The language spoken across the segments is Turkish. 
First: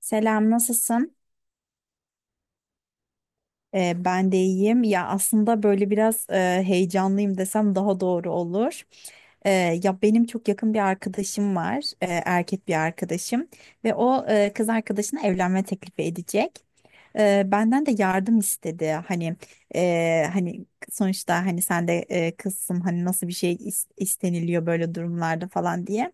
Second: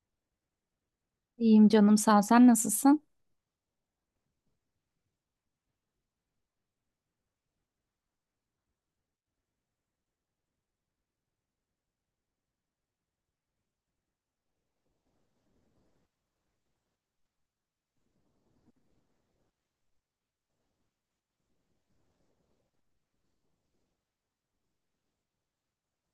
Selam, nasılsın? İyiyim canım sağ ol. Sen nasılsın? Ben de iyiyim. Ya aslında böyle biraz heyecanlıyım desem daha doğru olur. Ee, Ya benim çok yakın bir arkadaşım var, erkek bir arkadaşım ve o kız arkadaşına evlenme teklifi edecek. Benden de yardım istedi. Hani sonuçta hani sen de kızsın, hani nasıl bir şey isteniliyor böyle durumlarda falan diye.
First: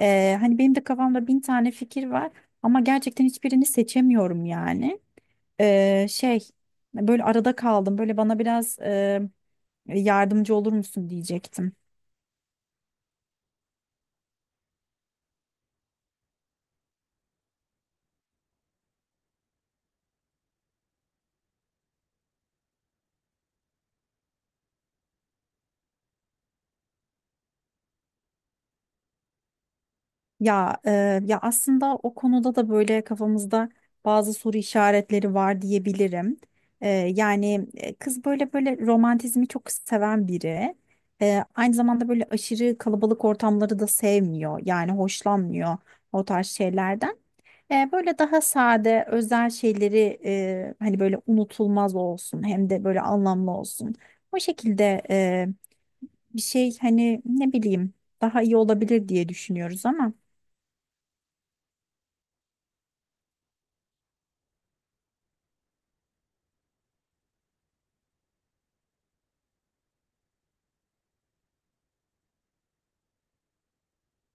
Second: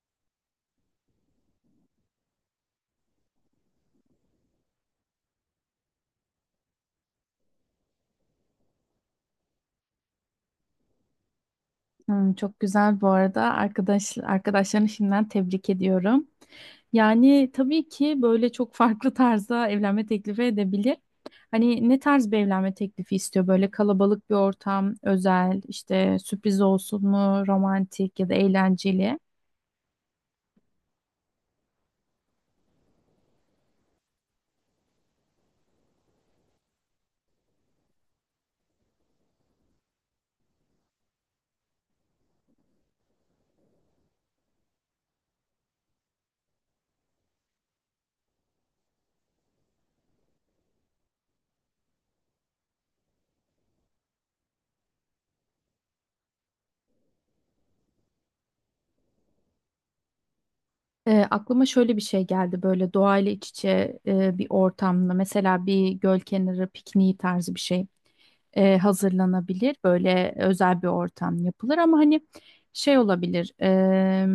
Hani benim de kafamda bin tane fikir var ama gerçekten hiçbirini seçemiyorum yani. Şey, böyle arada kaldım. Böyle bana biraz yardımcı olur musun diyecektim. Hmm, çok güzel bu arada. Arkadaşlarını şimdiden tebrik ediyorum. Yani tabii ki böyle çok farklı tarzda evlenme teklifi edebilir. Hani ne tarz bir evlenme teklifi istiyor? Böyle kalabalık bir ortam, özel, işte sürpriz olsun mu, romantik ya da eğlenceli? Ya e, ya aslında o konuda da böyle kafamızda bazı soru işaretleri var diyebilirim. Yani kız böyle romantizmi çok seven biri. Aynı zamanda böyle aşırı kalabalık ortamları da sevmiyor. Yani hoşlanmıyor o tarz şeylerden. Böyle daha sade, özel şeyleri hani böyle unutulmaz olsun, hem de böyle anlamlı olsun. O şekilde bir şey hani ne bileyim daha iyi olabilir diye düşünüyoruz ama. Aklıma şöyle bir şey geldi böyle doğayla iç içe bir ortamda mesela bir göl kenarı pikniği tarzı bir şey hazırlanabilir. Böyle özel bir ortam yapılır ama hani şey olabilir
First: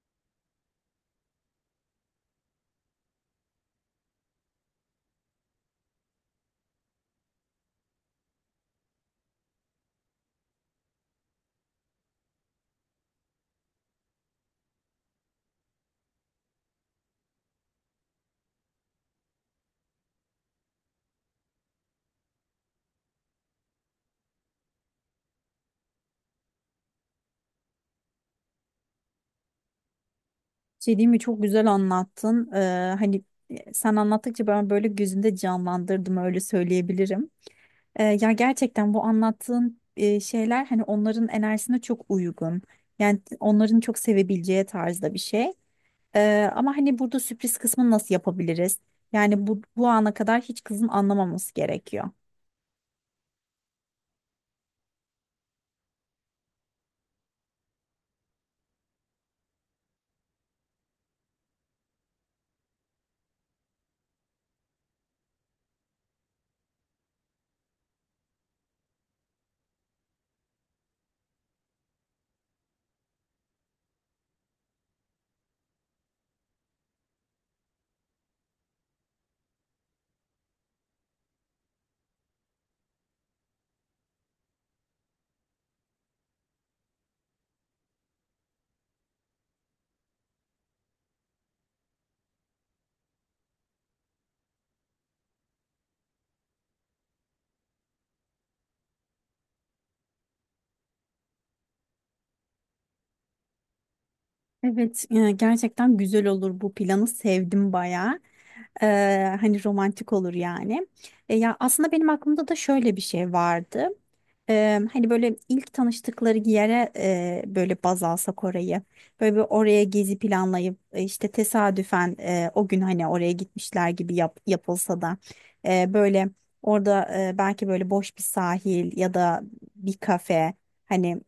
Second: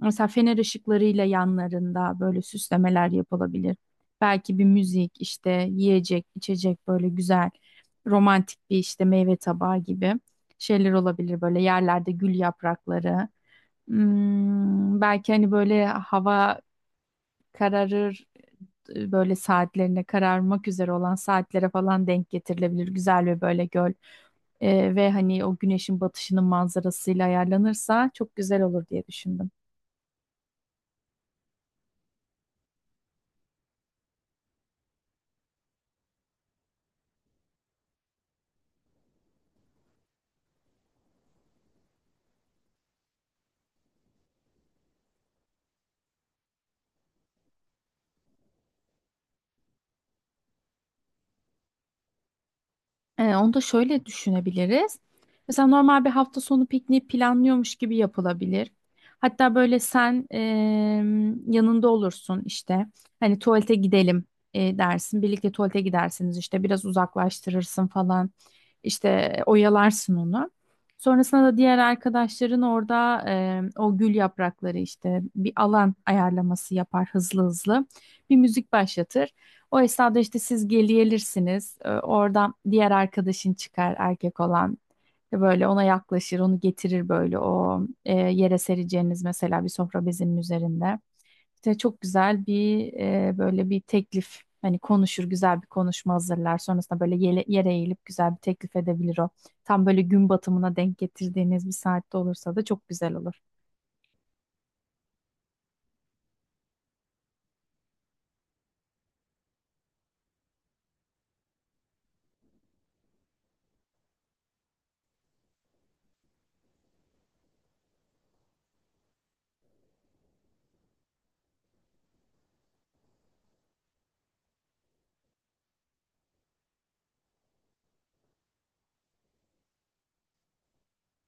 mesela fener ışıklarıyla yanlarında böyle süslemeler yapılabilir. Belki bir müzik işte yiyecek içecek böyle güzel romantik bir işte meyve tabağı gibi şeyler olabilir böyle yerlerde gül yaprakları. Hmm, belki hani böyle hava kararır böyle saatlerine kararmak üzere olan saatlere falan denk getirilebilir. Güzel ve böyle göl ve hani o güneşin batışının manzarasıyla ayarlanırsa çok güzel olur diye düşündüm. Şey, diyeyim mi, çok güzel anlattın. Hani sen anlattıkça ben böyle gözümde canlandırdım, öyle söyleyebilirim. Ya gerçekten bu anlattığın şeyler hani onların enerjisine çok uygun. Yani onların çok sevebileceği tarzda bir şey. Ama hani burada sürpriz kısmını nasıl yapabiliriz? Yani bu ana kadar hiç kızın anlamaması gerekiyor. Onu da şöyle düşünebiliriz. Mesela normal bir hafta sonu pikniği planlıyormuş gibi yapılabilir. Hatta böyle sen yanında olursun işte. Hani tuvalete gidelim dersin. Birlikte tuvalete gidersiniz işte. Biraz uzaklaştırırsın falan. İşte oyalarsın onu. Sonrasında da diğer arkadaşların orada o gül yaprakları işte bir alan ayarlaması yapar hızlı hızlı. Bir müzik başlatır. O esnada işte siz geliyelirsiniz. Oradan diğer arkadaşın çıkar erkek olan. Ve böyle ona yaklaşır, onu getirir böyle o yere sereceğiniz mesela bir sofra bezinin üzerinde. İşte çok güzel bir böyle bir teklif hani konuşur, güzel bir konuşma hazırlar. Sonrasında böyle yere eğilip güzel bir teklif edebilir o. Tam böyle gün batımına denk getirdiğiniz bir saatte olursa da çok güzel olur. Evet, gerçekten güzel olur, bu planı sevdim bayağı. Hani romantik olur yani. Ya aslında benim aklımda da şöyle bir şey vardı. Hani böyle ilk tanıştıkları yere böyle baz alsak orayı. Böyle bir oraya gezi planlayıp işte tesadüfen o gün hani oraya gitmişler gibi yapılsa da böyle orada belki böyle boş bir sahil ya da bir kafe, hani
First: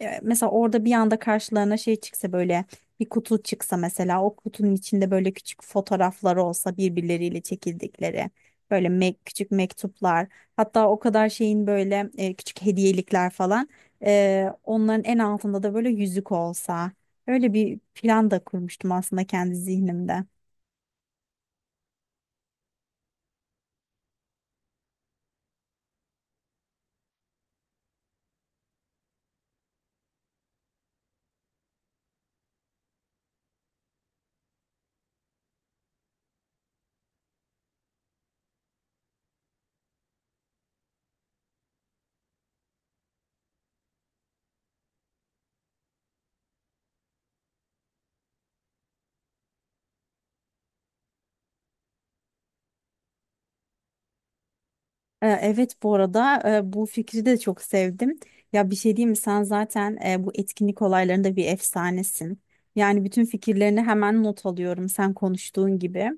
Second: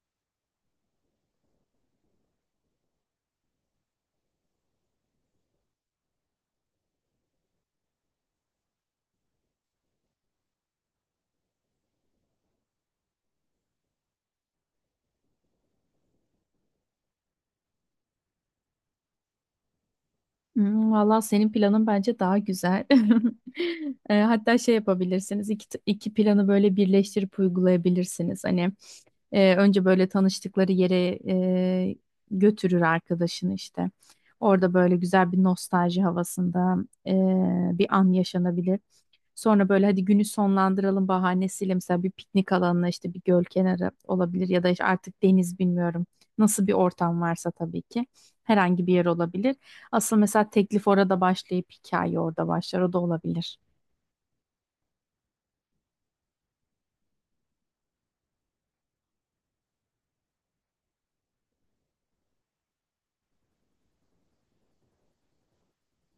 mesela orada bir anda karşılarına şey çıksa, böyle bir kutu çıksa, mesela o kutunun içinde böyle küçük fotoğrafları olsa birbirleriyle çekildikleri, böyle küçük mektuplar, hatta o kadar şeyin böyle küçük hediyelikler falan, onların en altında da böyle yüzük olsa, öyle bir plan da kurmuştum aslında kendi zihnimde. Hmm, valla senin planın bence daha güzel. Hatta şey yapabilirsiniz, iki planı böyle birleştirip uygulayabilirsiniz. Hani önce böyle tanıştıkları yere götürür arkadaşını işte. Orada böyle güzel bir nostalji havasında e, bir an yaşanabilir. Sonra böyle hadi günü sonlandıralım bahanesiyle mesela bir piknik alanına işte bir göl kenarı olabilir ya da işte artık deniz bilmiyorum. Nasıl bir ortam varsa tabii ki herhangi bir yer olabilir. Asıl mesela teklif orada başlayıp hikaye orada başlar o da olabilir. Evet, bu arada bu fikri de çok sevdim. Ya bir şey diyeyim mi, sen zaten bu etkinlik olaylarında bir efsanesin. Yani bütün fikirlerini hemen not alıyorum sen konuştuğun gibi.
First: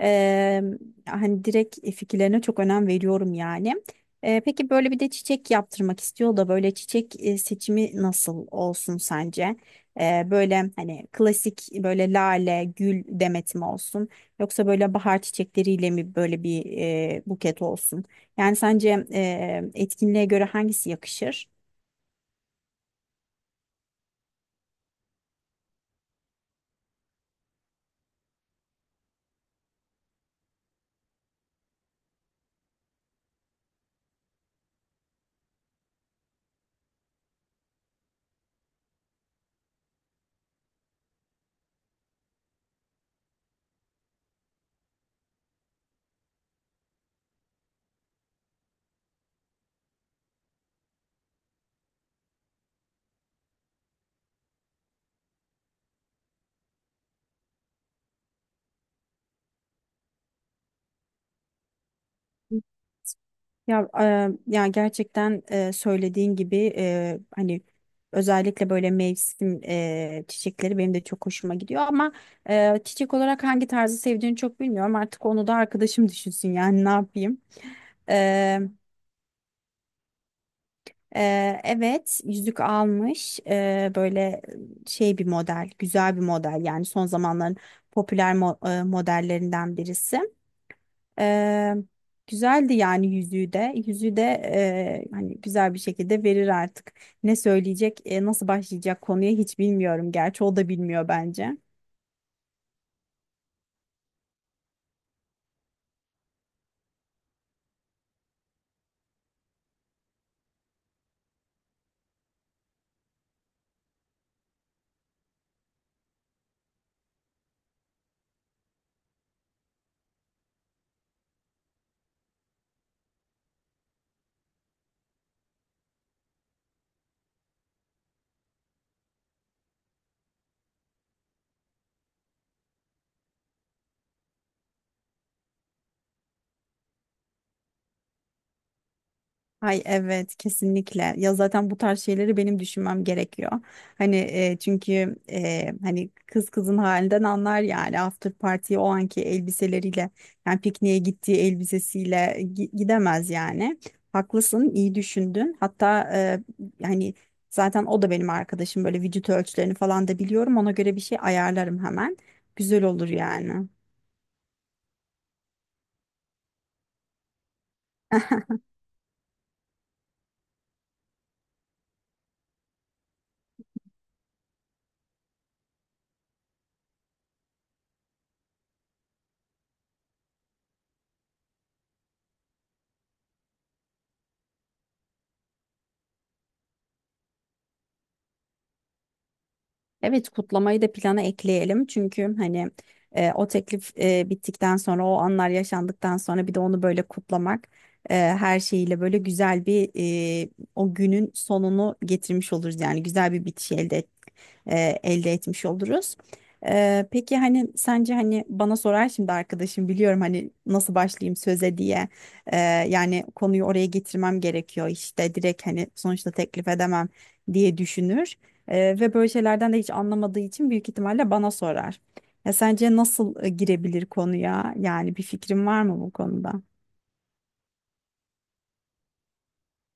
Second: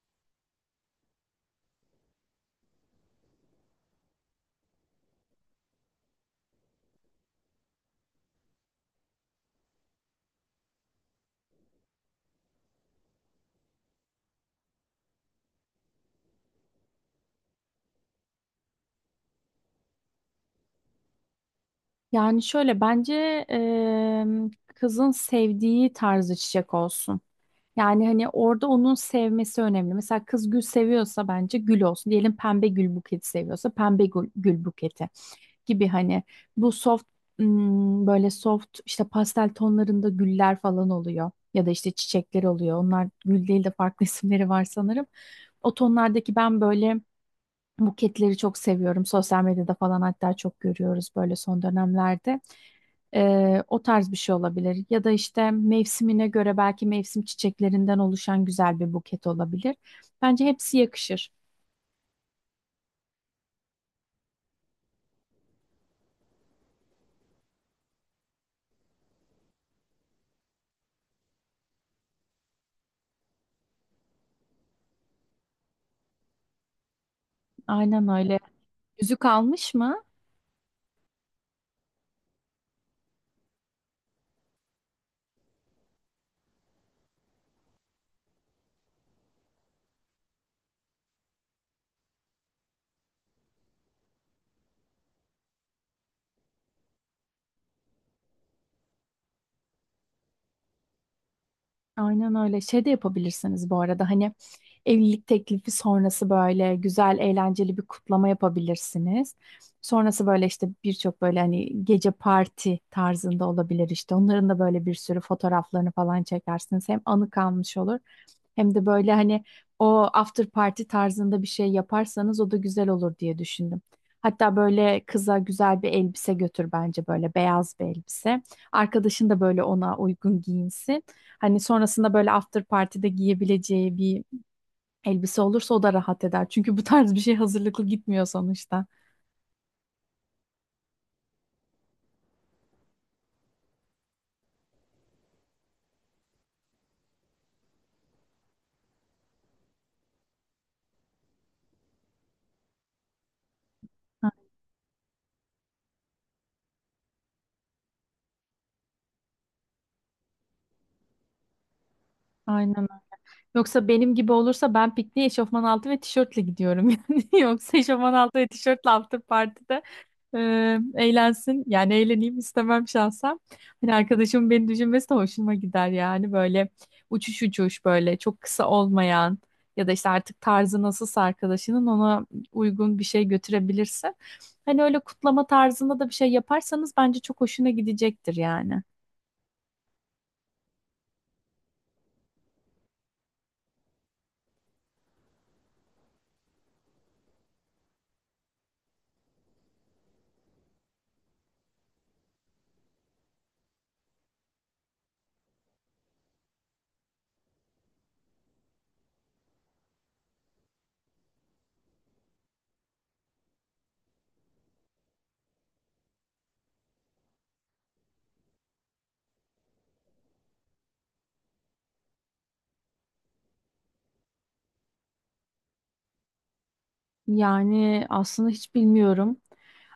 Eee, Hani direkt fikirlerine çok önem veriyorum yani. Peki böyle bir de çiçek yaptırmak istiyor da, böyle çiçek seçimi nasıl olsun sence? Böyle hani klasik böyle lale, gül demeti mi olsun? Yoksa böyle bahar çiçekleriyle mi böyle bir buket olsun? Yani sence etkinliğe göre hangisi yakışır? Yani şöyle bence kızın sevdiği tarzı çiçek olsun. Yani hani orada onun sevmesi önemli. Mesela kız gül seviyorsa bence gül olsun. Diyelim pembe gül buketi seviyorsa pembe gül, gül buketi. Gibi hani bu soft böyle soft işte pastel tonlarında güller falan oluyor ya da işte çiçekler oluyor. Onlar gül değil de farklı isimleri var sanırım. O tonlardaki ben böyle buketleri çok seviyorum. Sosyal medyada falan hatta çok görüyoruz böyle son dönemlerde. O tarz bir şey olabilir. Ya da işte mevsimine göre belki mevsim çiçeklerinden oluşan güzel bir buket olabilir. Bence hepsi yakışır. Ya gerçekten söylediğin gibi hani özellikle böyle mevsim çiçekleri benim de çok hoşuma gidiyor ama çiçek olarak hangi tarzı sevdiğini çok bilmiyorum. Artık onu da arkadaşım düşünsün yani, ne yapayım. Aynen öyle. E, Yüzük almış mı? Evet, yüzük almış. Böyle şey, bir model, güzel bir model, yani son zamanların popüler modellerinden birisi. Eee, Güzeldi yani yüzüğü de. Yüzüğü de hani güzel bir şekilde verir artık. Ne söyleyecek, nasıl başlayacak konuya, hiç bilmiyorum. Gerçi o da bilmiyor bence. Aynen öyle. Şey de yapabilirsiniz bu arada hani evlilik teklifi sonrası böyle güzel eğlenceli bir kutlama yapabilirsiniz. Sonrası böyle işte birçok böyle hani gece parti tarzında olabilir işte. Onların da böyle bir sürü fotoğraflarını falan çekersiniz. Hem anı kalmış olur hem de böyle hani o after party tarzında bir şey yaparsanız o da güzel olur diye düşündüm. Hatta böyle kıza güzel bir elbise götür bence böyle beyaz bir elbise. Arkadaşın da böyle ona uygun giyinsin. Hani sonrasında böyle after party'de giyebileceği bir elbise olursa o da rahat eder. Çünkü bu tarz bir şey hazırlıklı gitmiyor sonuçta. Ay evet, kesinlikle. Ya zaten bu tarz şeyleri benim düşünmem gerekiyor. Hani çünkü hani kız kızın halinden anlar yani, after party o anki elbiseleriyle, yani pikniğe gittiği elbisesiyle gidemez yani. Ha, Haklısın, iyi düşündün. Hatta yani zaten o da benim arkadaşım, böyle vücut ölçülerini falan da biliyorum. Ona göre bir şey ayarlarım hemen. aynen. Güzel Öyle. olur yani. Yoksa benim gibi olursa ben pikniğe eşofman altı ve tişörtle gidiyorum yani. Yoksa eşofman altı ve tişörtle after party'de eğlensin. Yani eğleneyim istemem şahsen. Hani arkadaşımın beni düşünmesi de hoşuma gider yani böyle uçuş uçuş böyle çok kısa olmayan ya da işte artık tarzı nasılsa arkadaşının ona uygun bir şey götürebilirse. Hani öyle kutlama tarzında da bir şey yaparsanız bence çok hoşuna gidecektir yani. Evet, kutlamayı da plana ekleyelim, çünkü hani o teklif bittikten sonra, o anlar yaşandıktan sonra bir de onu böyle kutlamak, her şeyiyle böyle güzel bir, e, o günün sonunu getirmiş oluruz yani, güzel bir bitiş elde etmiş oluruz. Peki hani sence, hani bana sorar şimdi arkadaşım, biliyorum, hani nasıl başlayayım söze diye. E, Yani konuyu oraya getirmem gerekiyor işte, direkt hani sonuçta teklif edemem diye düşünür. Ve böyle şeylerden de hiç anlamadığı için büyük ihtimalle bana sorar. Ya sence nasıl girebilir konuya? Yani bir fikrin var mı bu konuda? Yani aslında hiç bilmiyorum.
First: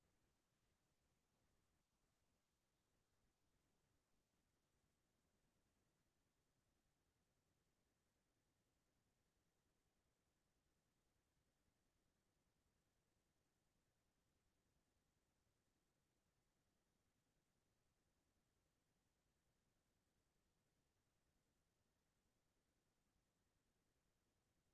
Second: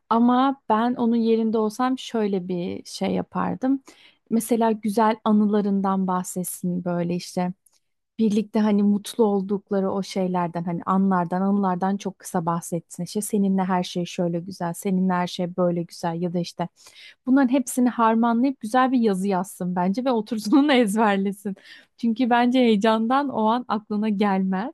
Ama ben onun yerinde olsam şöyle bir şey yapardım. Mesela güzel anılarından bahsetsin böyle işte. Birlikte hani mutlu oldukları o şeylerden hani anlardan anılardan çok kısa bahsetsin. İşte seninle her şey şöyle güzel, seninle her şey böyle güzel ya da işte bunların hepsini harmanlayıp güzel bir yazı yazsın bence ve otursun onu ezberlesin. Çünkü bence heyecandan o an aklına gelmez.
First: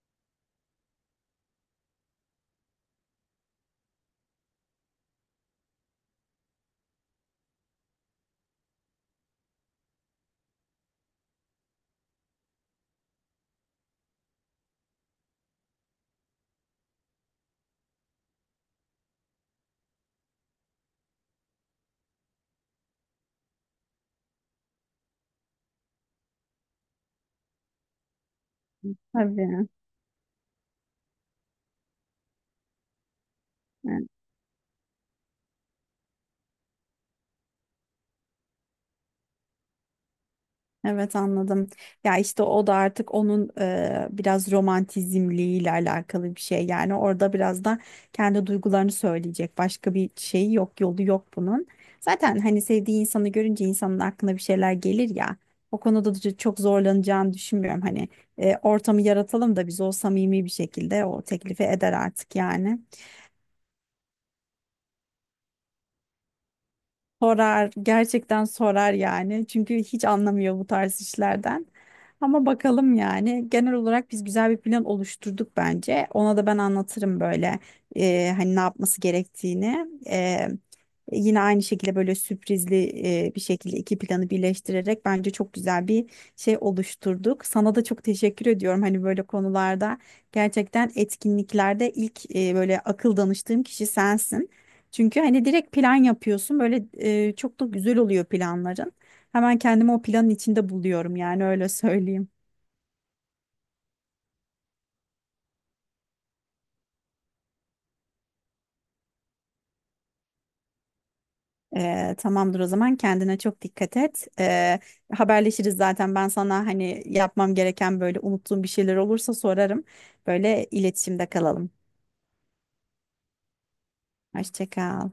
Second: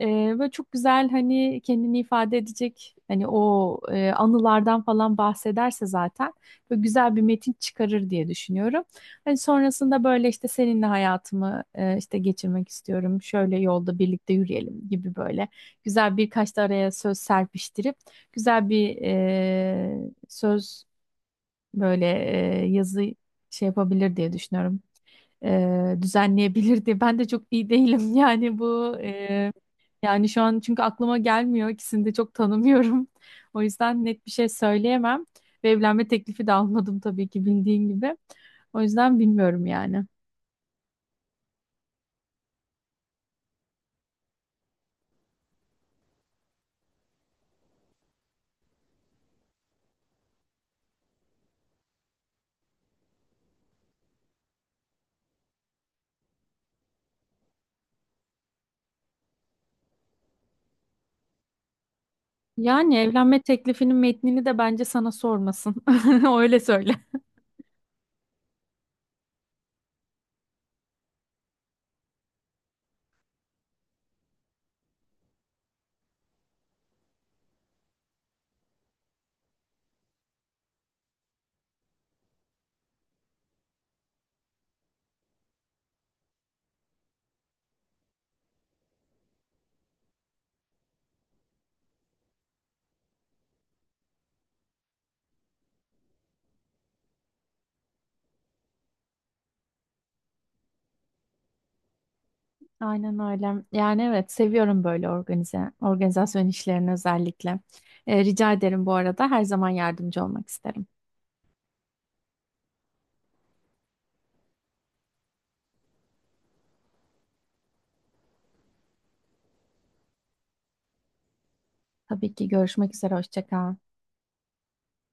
Ee, Böyle çok güzel hani kendini ifade edecek hani o anılardan falan bahsederse zaten böyle güzel bir metin çıkarır diye düşünüyorum. Hani sonrasında böyle işte seninle hayatımı işte geçirmek istiyorum. Şöyle yolda birlikte yürüyelim gibi böyle güzel birkaç da araya söz serpiştirip güzel bir söz böyle yazı şey yapabilir diye düşünüyorum düzenleyebilirdi. Ben de çok iyi değilim yani bu Tabii. yani şu an çünkü aklıma gelmiyor. İkisini de çok tanımıyorum. O yüzden net bir şey söyleyemem. Ve evlenme teklifi de almadım tabii ki bildiğin gibi. O yüzden bilmiyorum yani. Evet, anladım. Ya işte o da artık onun biraz romantizmliğiyle alakalı bir şey. Yani orada biraz da kendi duygularını söyleyecek. Başka bir şey yok, yolu yok bunun. Zaten hani sevdiği insanı görünce insanın aklına bir şeyler gelir ya. O konuda da çok zorlanacağını düşünmüyorum. Hani ortamı yaratalım da biz, o samimi bir şekilde o teklifi eder artık yani. Yani evlenme teklifinin metnini de bence sana sormasın. Öyle söyle. Sorar, gerçekten sorar yani. Çünkü hiç anlamıyor bu tarz işlerden. Ama bakalım yani. Genel olarak biz güzel bir plan oluşturduk bence. Ona da ben anlatırım böyle hani ne yapması gerektiğini. Yine aynı şekilde böyle sürprizli bir şekilde iki planı birleştirerek bence çok güzel bir şey oluşturduk. Sana da çok teşekkür ediyorum hani böyle konularda. Gerçekten etkinliklerde ilk böyle akıl danıştığım kişi sensin. Çünkü hani direkt plan yapıyorsun, böyle çok da güzel oluyor planların. Hemen kendimi o planın içinde buluyorum yani, öyle söyleyeyim. Aynen öyle. Yani evet seviyorum böyle organizasyon işlerini özellikle. E, rica ederim bu arada her zaman yardımcı olmak isterim. Tamamdır, o zaman kendine çok dikkat et. Haberleşiriz zaten, ben sana hani yapmam gereken böyle unuttuğum bir şeyler olursa sorarım. Böyle iletişimde kalalım. Tabii ki görüşmek üzere. Hoşça kal. Hoşça kal.